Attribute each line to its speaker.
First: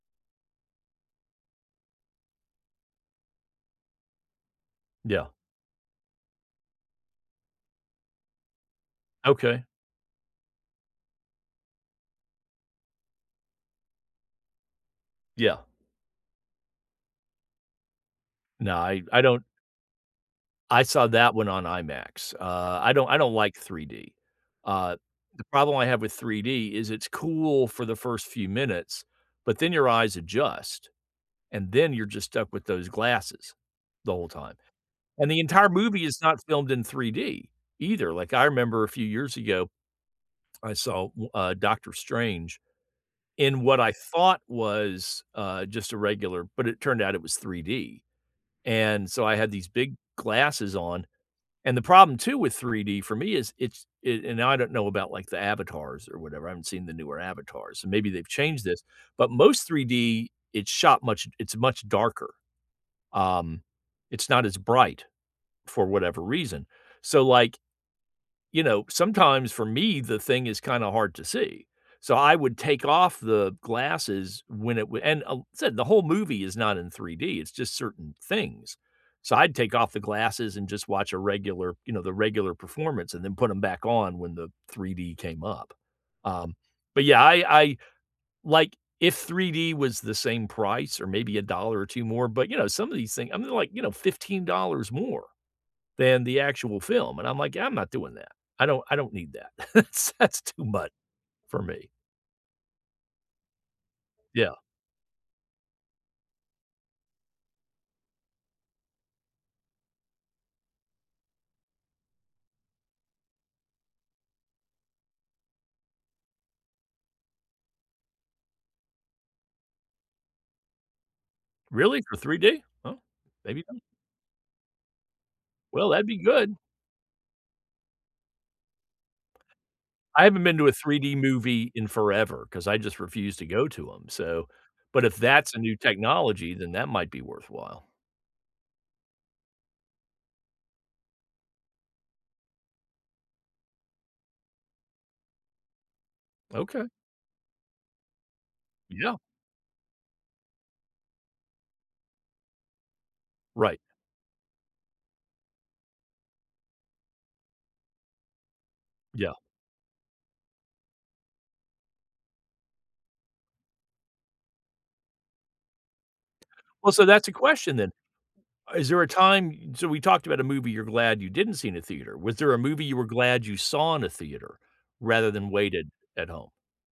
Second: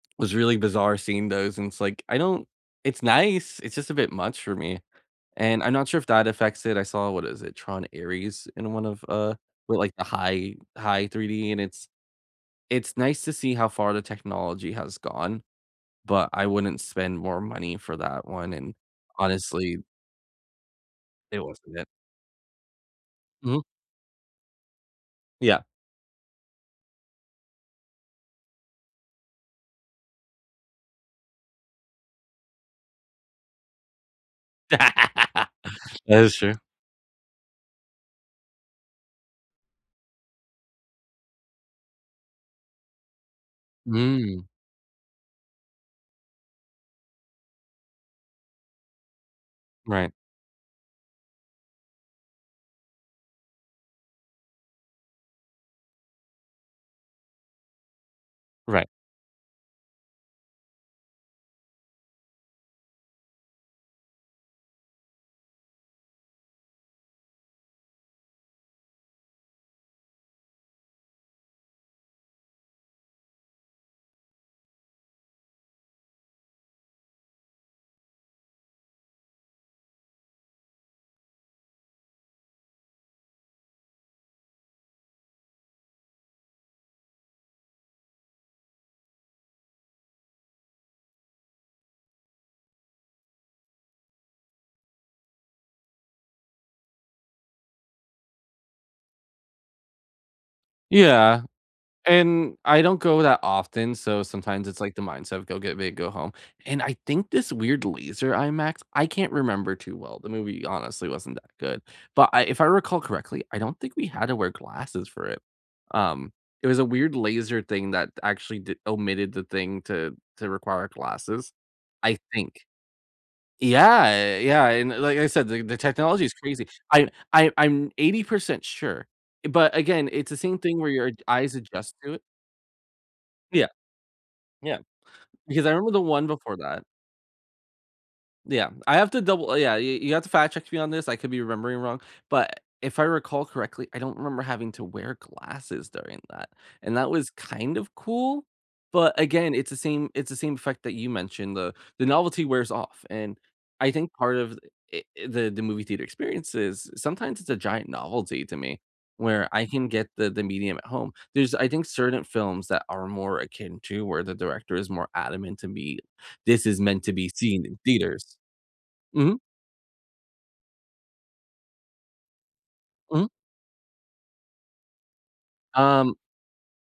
Speaker 1: Was really bizarre seeing those, and it's like, I don't it's nice, it's just a bit much for me.
Speaker 2: Yeah.
Speaker 1: And I'm not sure if that affects it. I saw what is it? Tron: Ares in one of, uh,
Speaker 2: Okay.
Speaker 1: well, like, the high high 3D, and it's it's nice to see how far the technology has gone,
Speaker 2: Yeah.
Speaker 1: but I wouldn't spend more money for that one, and,
Speaker 2: No. I I don't
Speaker 1: honestly
Speaker 2: I saw that
Speaker 1: it
Speaker 2: one on
Speaker 1: wasn't it.
Speaker 2: IMAX. Uh, I don't I don't like
Speaker 1: Mhm.
Speaker 2: 3D. Uh, the
Speaker 1: Yeah.
Speaker 2: problem I have with 3D is it's cool for the first few minutes, but then your eyes adjust. And then you're just stuck with those glasses the whole time. And the entire movie is
Speaker 1: That is
Speaker 2: not
Speaker 1: true.
Speaker 2: filmed in 3D either. Like, I remember a few years ago, I saw, wh uh, Doctor Strange in what I thought
Speaker 1: Hmm.
Speaker 2: was, uh, just a regular but it turned out it was 3D. And so I had these big
Speaker 1: Right.
Speaker 2: glasses on. And the problem too with 3D for me is it's it and, now, I don't know about, like, the Avatars or whatever. I haven't seen the newer Avatars, so maybe they've changed this.
Speaker 1: Right.
Speaker 2: But most 3D, it's shot much it's much darker. Um, it's not as bright for whatever reason. So, like, you know, sometimes for me, the thing is kinda hard to see. So I would take off the glasses when it wa and I'll said the whole movie is not in 3D. It's just certain things. So I'd take off the glasses and just watch a regular, you know, the regular performance and then put them back on when the 3D came up. Um, but, yeah, I I like, if 3D was the same price or maybe a dollar or 2 more but, you know, some of these things I mean, like, you know, $15 more than the actual film. And I'm like, "I'm not doing that. I don't I don't need that." It's that's too much
Speaker 1: Yeah,
Speaker 2: for me.
Speaker 1: and I don't go that often. So
Speaker 2: Yeah.
Speaker 1: sometimes it's like the mindset of, "Go, get big, go home." And I think this weird laser IMAX I can't remember too well. The movie, honestly, wasn't that good. But I if I recall correctly, I don't think we had to wear glasses for it. Um, it was a weird laser thing that actually di omitted the thing to to require glasses,
Speaker 2: Really?
Speaker 1: I
Speaker 2: For 3D?
Speaker 1: think.
Speaker 2: Oh, maybe not.
Speaker 1: Yeah. Yeah. And like I said, the the
Speaker 2: Well, that'd be
Speaker 1: technology is
Speaker 2: good.
Speaker 1: crazy. I I I'm 80% sure. But again,
Speaker 2: I
Speaker 1: it's the
Speaker 2: haven't
Speaker 1: same
Speaker 2: been to a
Speaker 1: thing where
Speaker 2: three
Speaker 1: your
Speaker 2: D
Speaker 1: eyes
Speaker 2: movie in
Speaker 1: adjust to it.
Speaker 2: forever 'cause I just refuse to
Speaker 1: Yeah.
Speaker 2: go to 'em. So
Speaker 1: Yeah.
Speaker 2: but if that's a
Speaker 1: Because I
Speaker 2: new
Speaker 1: remember the one
Speaker 2: technology,
Speaker 1: before
Speaker 2: then
Speaker 1: that.
Speaker 2: that might be worthwhile.
Speaker 1: Yeah. I have to double yeah. You you have to fact check me on this. I could be remembering wrong. But if I recall correctly, I don't remember having to wear glasses during that.
Speaker 2: Okay.
Speaker 1: And that was kind of cool.
Speaker 2: Yeah.
Speaker 1: But again, it's the same it's the same effect that you mentioned. The the novelty wears off. And
Speaker 2: Right.
Speaker 1: I think part of it i the movie theater experiences, sometimes it's a giant novelty to me,
Speaker 2: Yeah.
Speaker 1: where I can get the the medium at home. There's, I think, certain films that are more akin to where the director is more adamant to me. "This is
Speaker 2: Well,
Speaker 1: meant
Speaker 2: so
Speaker 1: to
Speaker 2: that's
Speaker 1: be
Speaker 2: a
Speaker 1: seen
Speaker 2: question
Speaker 1: in
Speaker 2: then.
Speaker 1: theaters."
Speaker 2: Is there a
Speaker 1: Mhm.
Speaker 2: time so we talked about a movie you're glad you didn't see in a theater. Was there a movie you were
Speaker 1: Mhm.
Speaker 2: glad you saw in a theater rather than waited
Speaker 1: Um
Speaker 2: at home?